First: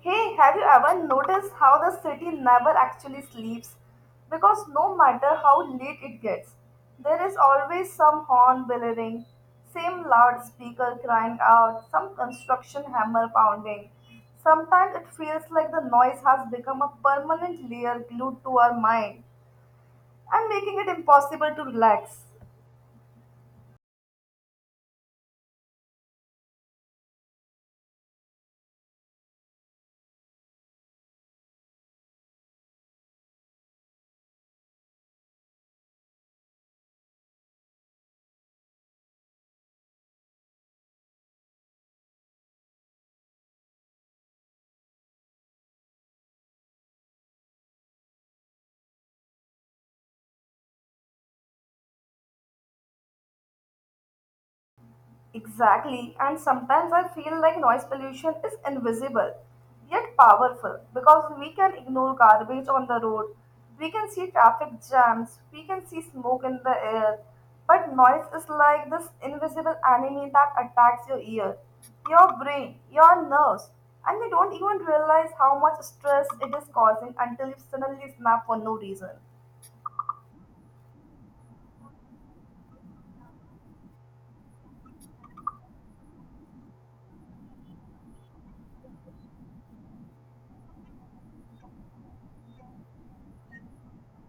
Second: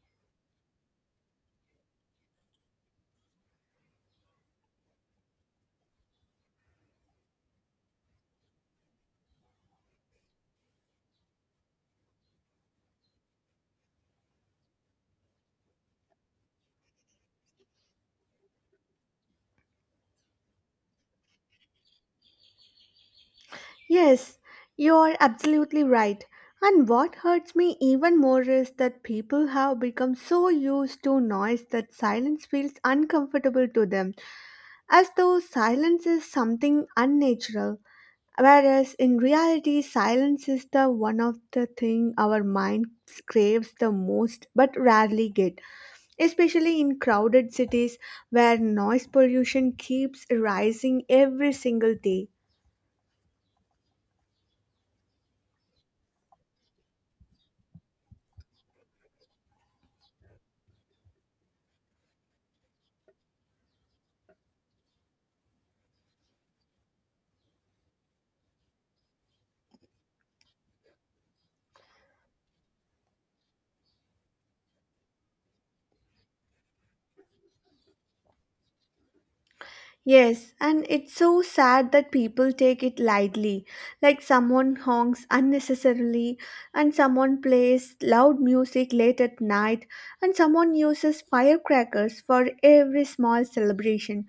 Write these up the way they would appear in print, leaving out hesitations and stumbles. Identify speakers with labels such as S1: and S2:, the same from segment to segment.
S1: Hey, have you ever noticed how the city never actually sleeps? Because no matter how late it gets, there is always some horn blaring, same loudspeaker crying out, some construction hammer pounding. Sometimes it feels like the noise has become a permanent layer glued to our mind and making it impossible to relax.
S2: Yes, you're absolutely right. And what hurts me even more is that people have become so used to noise that silence feels uncomfortable to them, as though silence is something unnatural. Whereas in reality, silence is the one of the thing our mind craves the most but rarely get, especially in crowded cities where noise pollution keeps rising every single day.
S1: Exactly, and sometimes I feel like noise pollution is invisible yet powerful because we can ignore garbage on the road, we can see traffic jams, we can see smoke in the air, but noise is like this invisible enemy that attacks your ear, your brain, your nerves, and you don't even realize how much stress it is causing until you suddenly snap for no reason.
S2: Yes, and it's so sad that people take it lightly, like someone honks unnecessarily, and someone plays loud music late at night, and someone uses firecrackers for every small celebration,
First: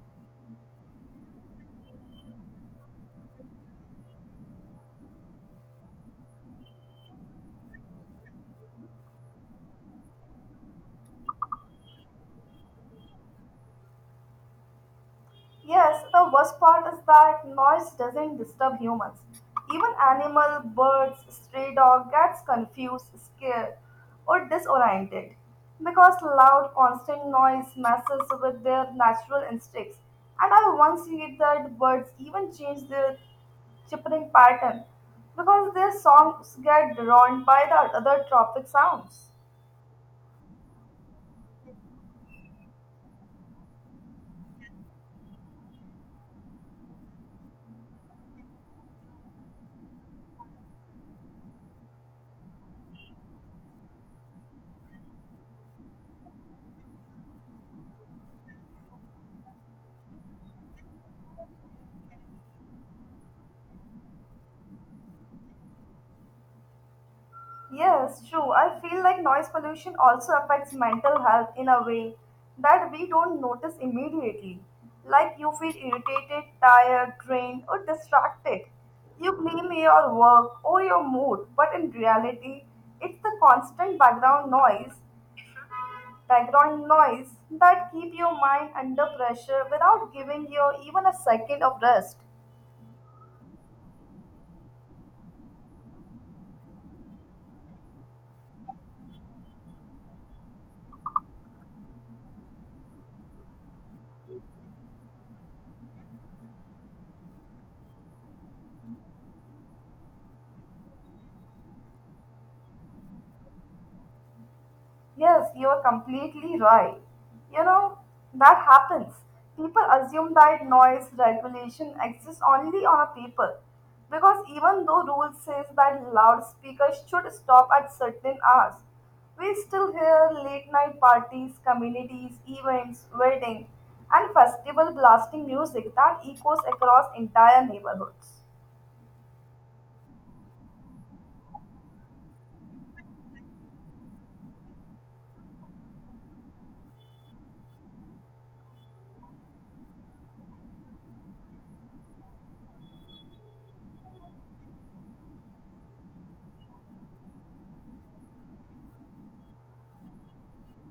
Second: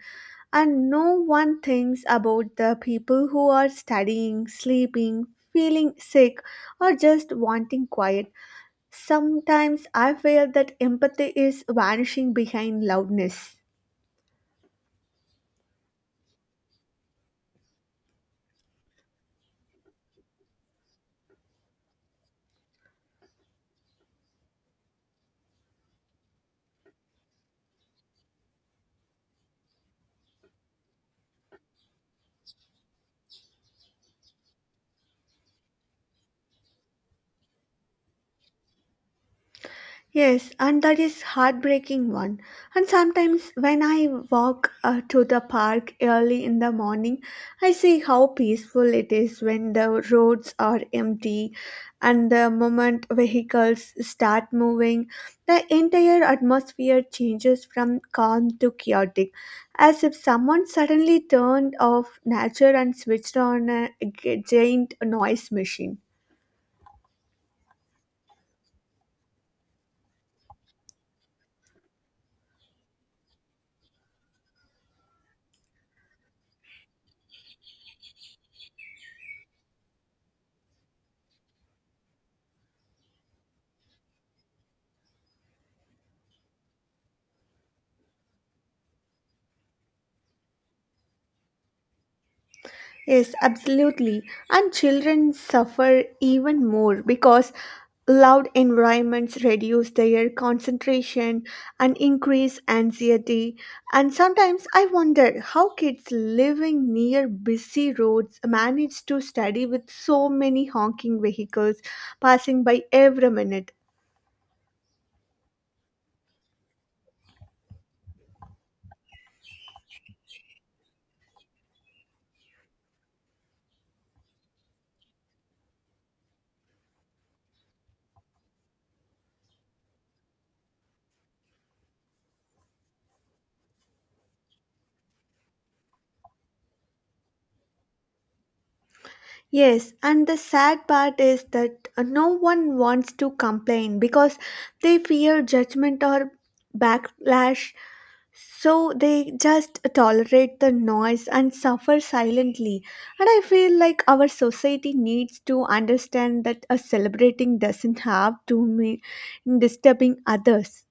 S2: and no one thinks about the people who are studying, sleeping, feeling sick, or just wanting quiet. Sometimes I feel that empathy is vanishing behind loudness.
S1: Yes, the worst part is that noise doesn't disturb humans. Even animal, birds, stray dog gets confused, scared, or disoriented because loud, constant noise messes with their natural instincts. And I once read that birds even change their chirping pattern because their songs get drowned by the other tropic sounds.
S2: Yes, and that is heartbreaking one. And sometimes when I walk to the park early in the morning, I see how peaceful it is when the roads are empty and the moment vehicles start moving, the entire atmosphere changes from calm to chaotic, as if someone suddenly turned off nature and switched on a giant noise machine.
S1: Yes, true. I feel like noise pollution also affects mental health in a way that we don't notice immediately. Like you feel irritated, tired, drained, or distracted. You blame your work or your mood, but in reality, it's the constant background noise that keep your mind under pressure without giving you even a second of rest.
S2: Yes, absolutely. And children suffer even more because loud environments reduce their concentration and increase anxiety. And sometimes I wonder how kids living near busy roads manage to study with so many honking vehicles passing by every minute.
S1: Yes, you are completely right. You know, that happens. People assume that noise regulation exists only on a paper because even though rules says that loudspeakers should stop at certain hours, we still hear late night parties, communities, events, weddings, and festival blasting music that echoes across entire neighborhoods.
S2: Yes, and the sad part is that no one wants to complain because they fear judgment or backlash. So they just tolerate the noise and suffer silently. And I feel like our society needs to understand that a celebrating doesn't have to mean disturbing others.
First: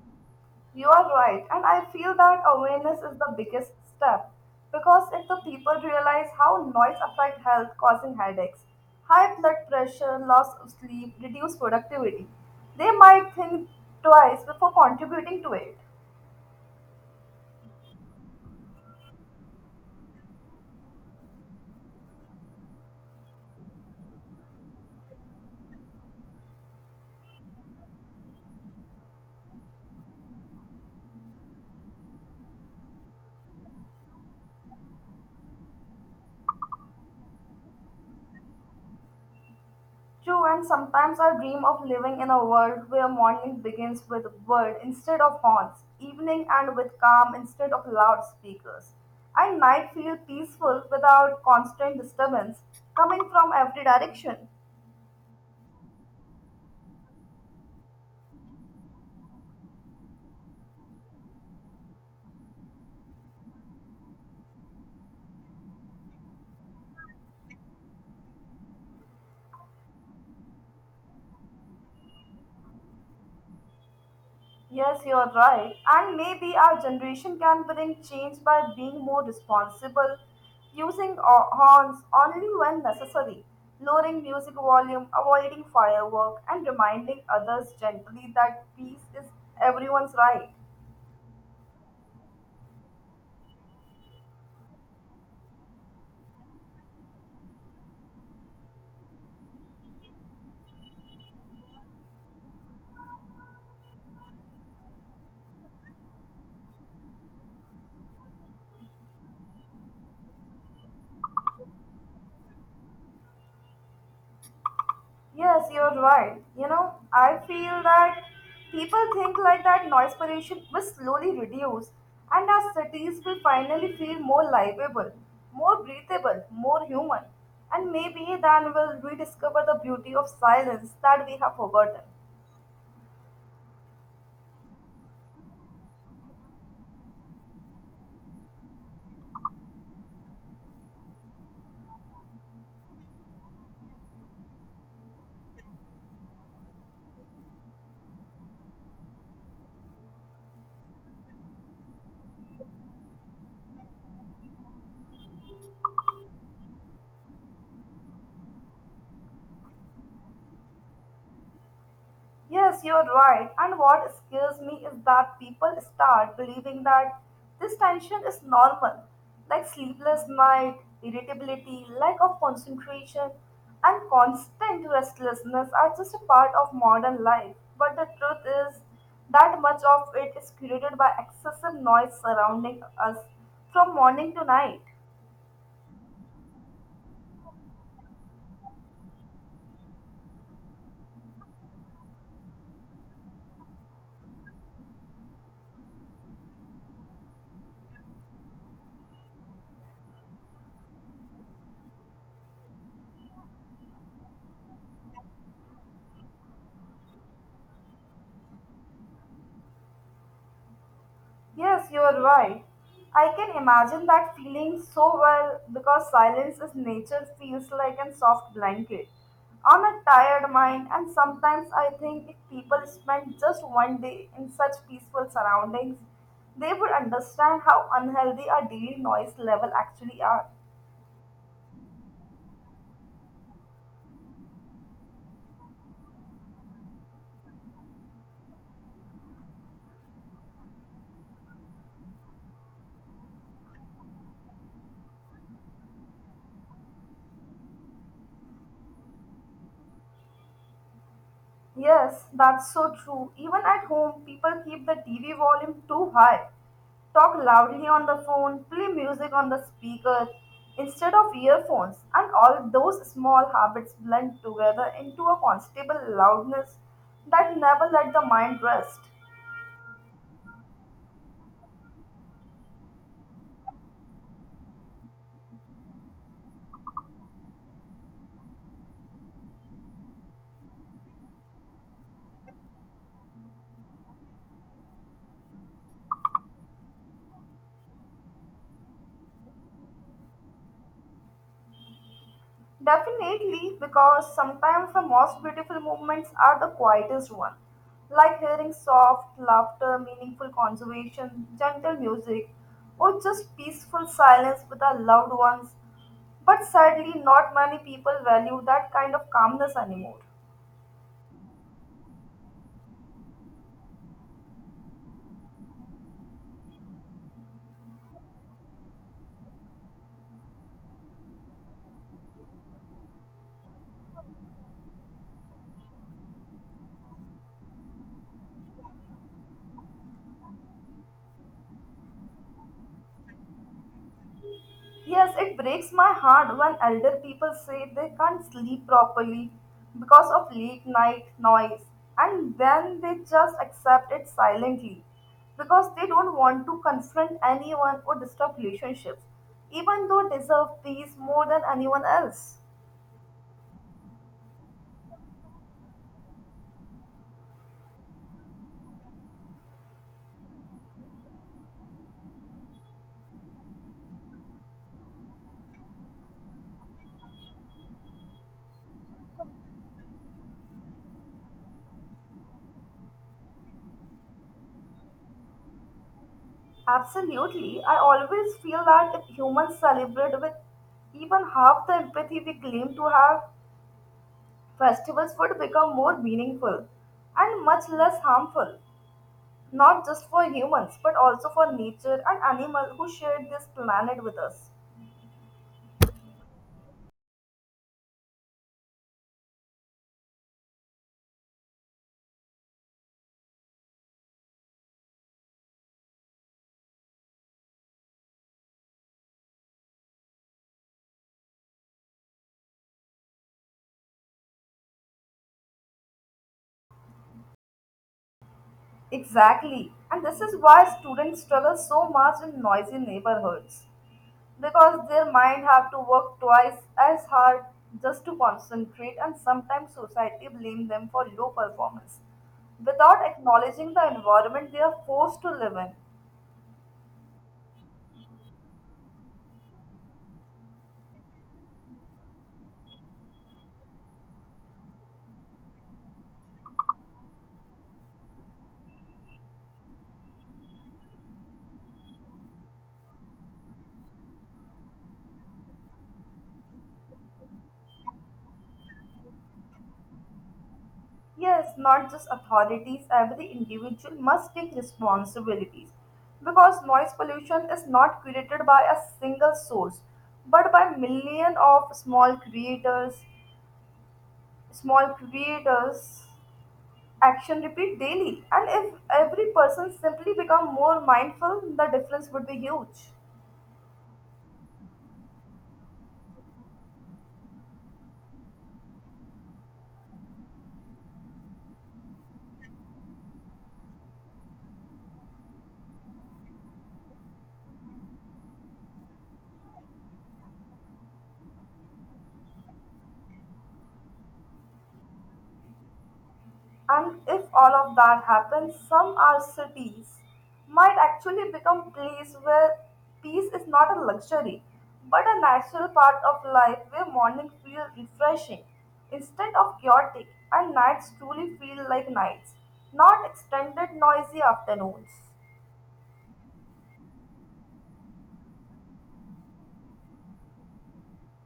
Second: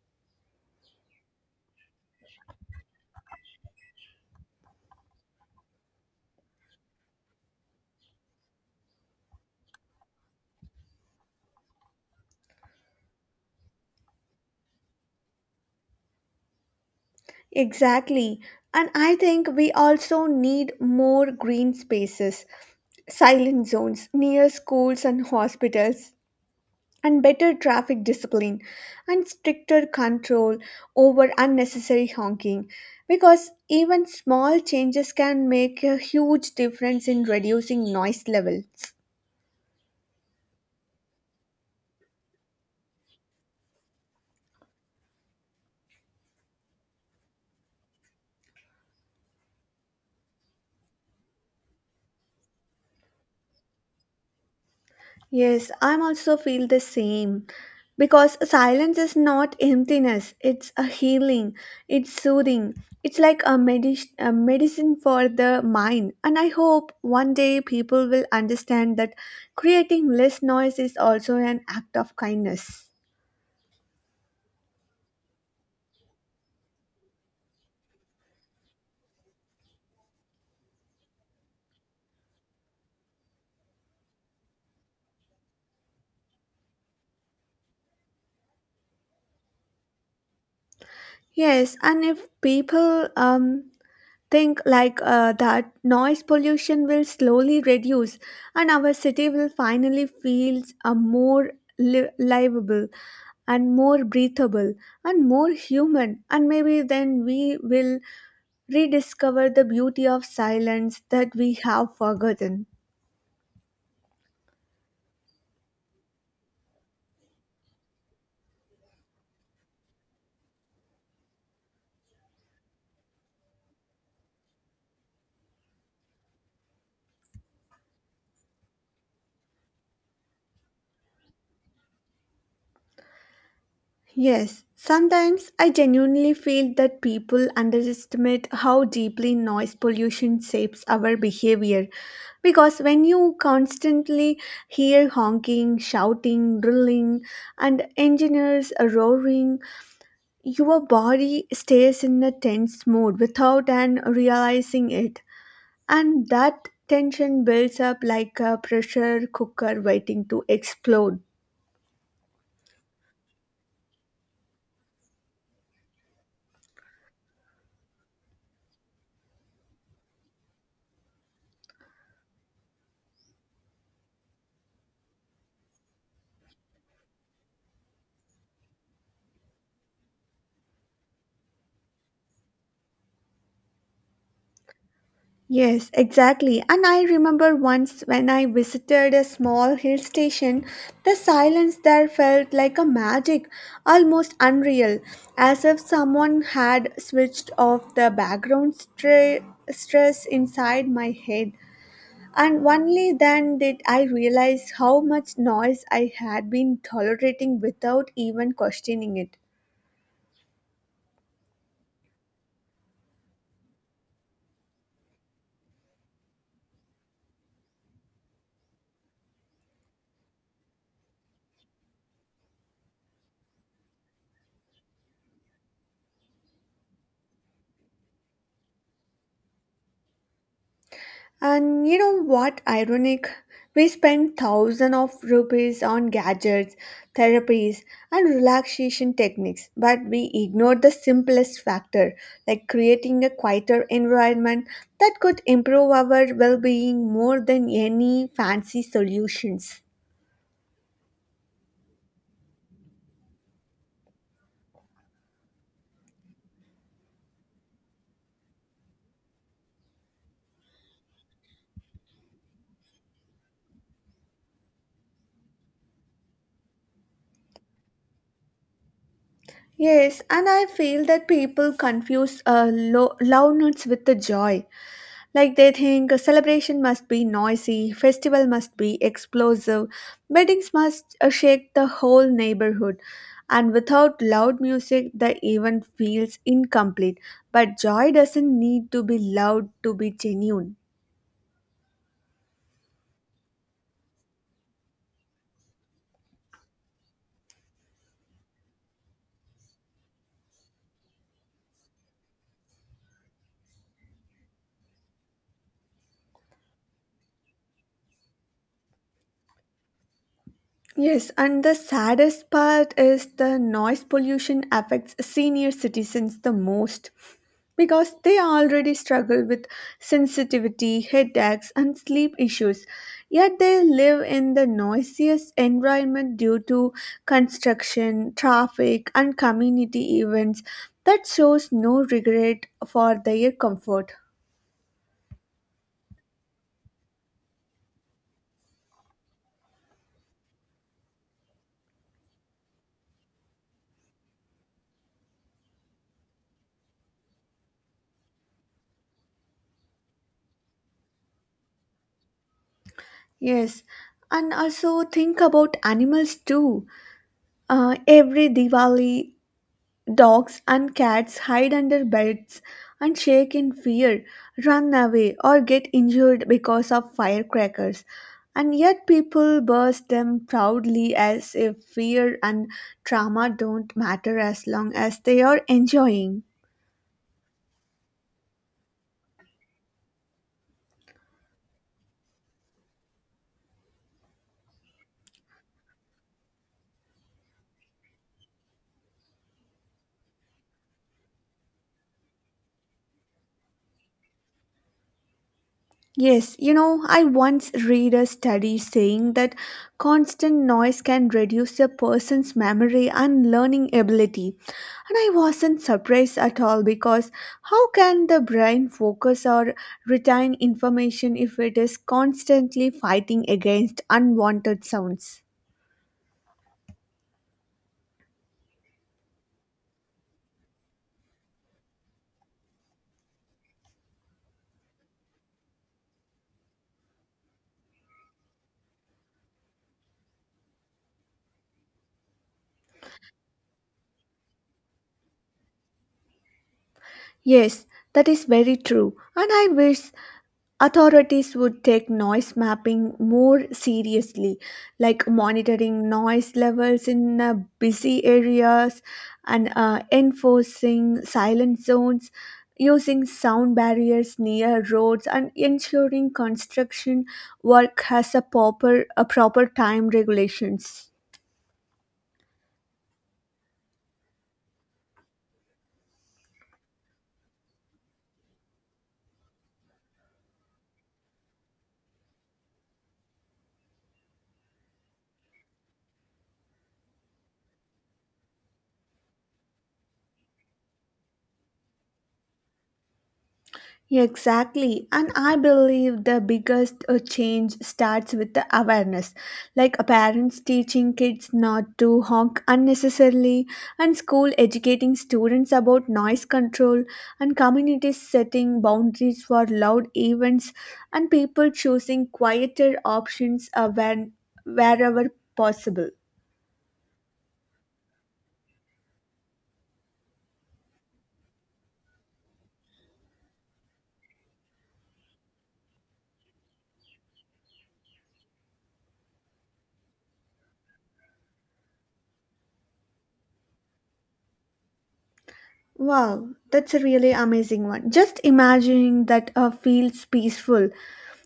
S1: You are right, and I feel that awareness is the biggest step because if the people realize how noise affects health, causing headaches, high blood pressure, loss of sleep, reduced productivity, they might think twice before contributing to it.
S2: Exactly. And I think we also need more green spaces, silent zones near schools and hospitals and better traffic discipline and stricter control over unnecessary honking because even small changes can make a huge difference in reducing noise levels.
S1: True, and sometimes I dream of living in a world where morning begins with word instead of horns, evening and with calm instead of loudspeakers, and night feel peaceful without constant disturbance coming from every direction.
S2: Yes, I'm also feel the same because silence is not emptiness, it's a healing, it's soothing, it's like a medicine for the mind, and I hope one day people will understand that creating less noise is also an act of kindness.
S1: Yes, you are right. And maybe our generation can bring change by being more responsible, using horns only when necessary, lowering music volume, avoiding firework, and reminding others gently that peace is everyone's right.
S2: Yes, and if people think like that noise pollution will slowly reduce and our city will finally feel more livable and more breathable and more human, and maybe then we will rediscover the beauty of silence that we have forgotten.
S1: Yes, you're right. You know, I feel that people think like that noise pollution will slowly reduce and our cities will finally feel more livable, more breathable, more human. And maybe then we'll rediscover the beauty of silence that we have forgotten.
S2: Yes, sometimes I genuinely feel that people underestimate how deeply noise pollution shapes our behavior. Because when you constantly hear honking, shouting, drilling, and engineers roaring, your body stays in a tense mode without an realizing it. And that tension builds up like a pressure cooker waiting to explode.
S1: Yes, you're right. And what scares me is that people start believing that this tension is normal, like sleepless night, irritability, lack of concentration, and constant restlessness are just a part of modern life. But the truth is that much of it is created by excessive noise surrounding us from morning to night.
S2: Yes, exactly. And I remember once when I visited a small hill station, the silence there felt like a magic, almost unreal, as if someone had switched off the background stress inside my head. And only then did I realize how much noise I had been tolerating without even questioning it.
S1: Yes, you are right. I can imagine that feeling so well because silence is nature feels like a soft blanket on a tired mind and sometimes I think if people spent just one day in such peaceful surroundings, they would understand how unhealthy our daily noise level actually are.
S2: And you know what ironic? We spend thousands of rupees on gadgets, therapies, and relaxation techniques, but we ignore the simplest factor, like creating a quieter environment that could improve our well being more than any fancy solutions.
S1: Yes, that's so true. Even at home, people keep the TV volume too high, talk loudly on the phone, play music on the speaker instead of earphones, and all those small habits blend together into a constable loudness that never let the mind rest.
S2: Yes, and I feel that people confuse loudness with the joy. Like they think a celebration must be noisy, festival must be explosive, weddings must shake the whole neighborhood. And without loud music, the event feels incomplete. But joy doesn't need to be loud to be genuine.
S1: Definitely, because sometimes the most beautiful moments are the quietest one, like hearing soft laughter, meaningful conversation, gentle music, or just peaceful silence with our loved ones. But sadly, not many people value that kind of calmness anymore.
S2: Yes, and the saddest part is the noise pollution affects senior citizens the most. Because they already struggle with sensitivity, headaches, and sleep issues. Yet they live in the noisiest environment due to construction, traffic, and community events that shows no regret for their comfort.
S1: Yes, it breaks my heart when elder people say they can't sleep properly because of late night noise and then they just accept it silently because they don't want to confront anyone or disturb relationships, even though they deserve peace more than anyone else.
S2: Yes, and also think about animals too. Every Diwali, dogs and cats hide under beds and shake in fear, run away, or get injured because of firecrackers. And yet, people burst them proudly as if fear and trauma don't matter as long as they are enjoying.
S1: Absolutely, I always feel that if humans celebrate with even half the empathy we claim to have, festivals would become more meaningful and much less harmful. Not just for humans but also for nature and animals who shared this planet with us.
S2: Yes, you know, I once read a study saying that constant noise can reduce a person's memory and learning ability. And I wasn't surprised at all because how can the brain focus or retain information if it is constantly fighting against unwanted sounds?
S1: Exactly, and this is why students struggle so much in noisy neighborhoods because their mind have to work twice as hard just to concentrate and sometimes society blame them for low performance without acknowledging the environment they are forced to live in.
S2: Yes, that is very true. And I wish authorities would take noise mapping more seriously, like monitoring noise levels in busy areas and enforcing silent zones, using sound barriers near roads, and ensuring construction work has a proper time regulations.
S1: Yes, not just authorities, every individual must take responsibilities because noise pollution is not created by a single source but by million of small creators action repeat daily and if every person simply become more mindful the difference would be huge.
S2: Exactly, and I believe the biggest change starts with the awareness, like parents teaching kids not to honk unnecessarily, and school educating students about noise control, and communities setting boundaries for loud events, and people choosing quieter options when wherever possible.
S1: And if all of that happens, some our cities might actually become place where peace is not a luxury, but a natural part of life where morning feel refreshing instead of chaotic and nights truly feel like nights, not extended noisy afternoons.
S2: Wow, that's a really amazing one. Just imagining that feels peaceful,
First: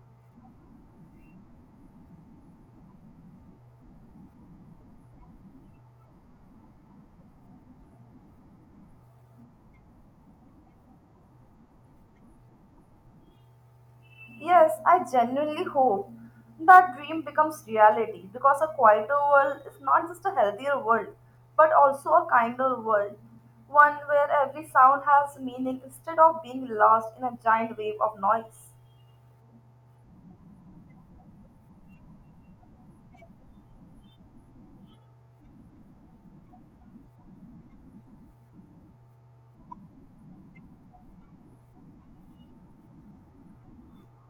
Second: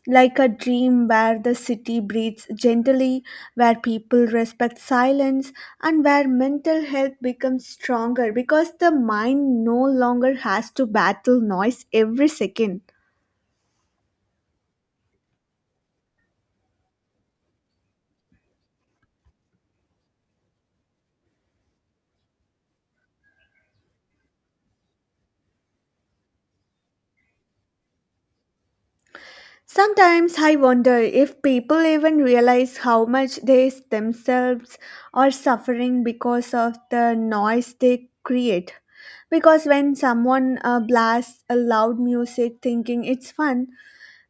S2: like a dream where the city breathes gently, where people respect silence, and where mental health becomes stronger because the mind no longer has to battle noise every second.
S1: Yes, I genuinely hope that dream becomes reality because a quieter world is not just a healthier world, but also a kinder world. One where every sound has meaning instead of being lost in a giant wave of noise.
S2: Sometimes I wonder if people even realize how much they themselves are suffering because of the noise they create. Because when someone blasts a loud music thinking it's fun,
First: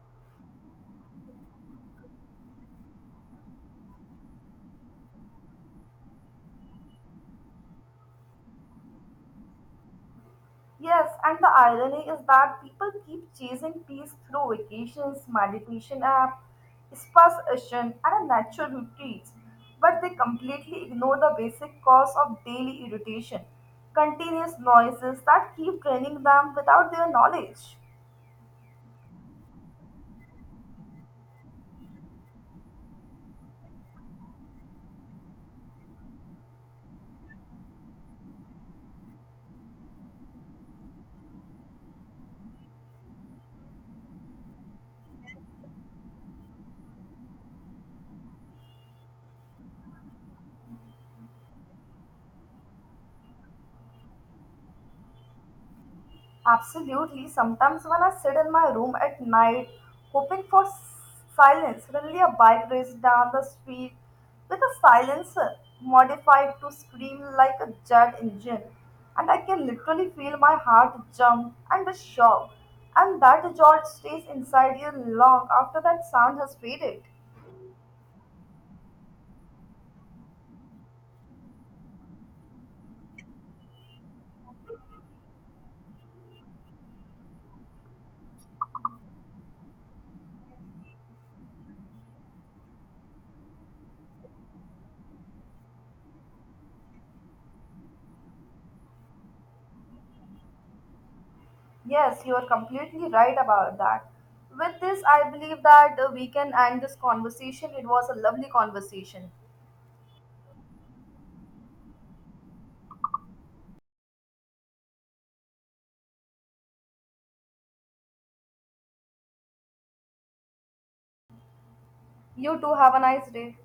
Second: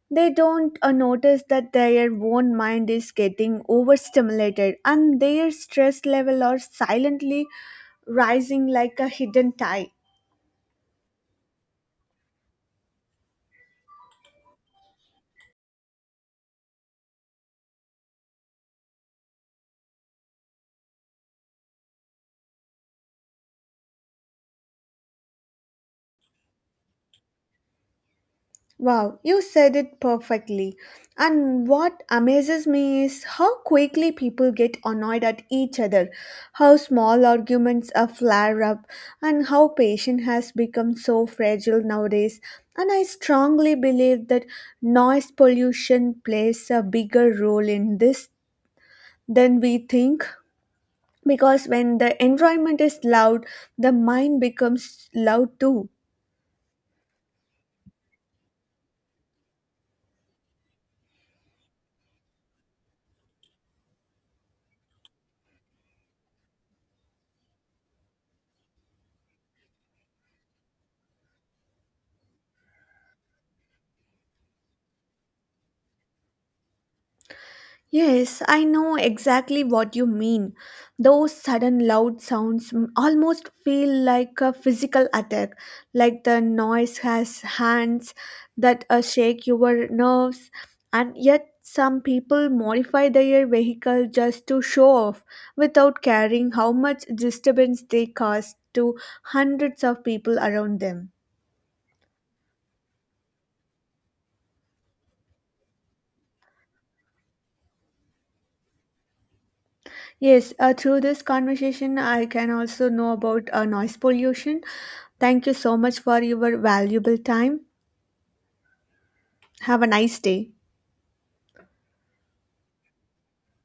S2: they don't notice that their own mind is getting overstimulated and their stress level are silently rising like a hidden tide.
S1: Yes, and the irony is that people keep chasing peace through vacations, meditation app, spa session, and a natural retreats, but they completely ignore the basic cause of daily irritation, continuous noises that keep draining them without their knowledge.
S2: Wow, you said it perfectly. And what amazes me is how quickly people get annoyed at each other, how small arguments are flare up, and how patience has become so fragile nowadays. And I strongly believe that noise pollution plays a bigger role in this than we think, because when the environment is loud, the mind becomes loud too.
S1: Absolutely. Sometimes when I sit in my room at night, hoping for silence, suddenly a bike races down the street with a silencer modified to scream like a jet engine, and I can literally feel my heart jump and the shock. And that jolt stays inside you long after that sound has faded.
S2: Yes, I know exactly what you mean. Those sudden loud sounds almost feel like a physical attack, like the noise has hands that shake your nerves, and yet some people modify their vehicle just to show off without caring how much disturbance they cause to hundreds of people around them.
S1: Yes, you are completely right about that. With this, I believe that we can end this conversation. It was a lovely conversation.
S2: Yes, through this conversation, I can also know about noise pollution. Thank you so much for your valuable time. Have a nice day.
S1: You too, have a nice day.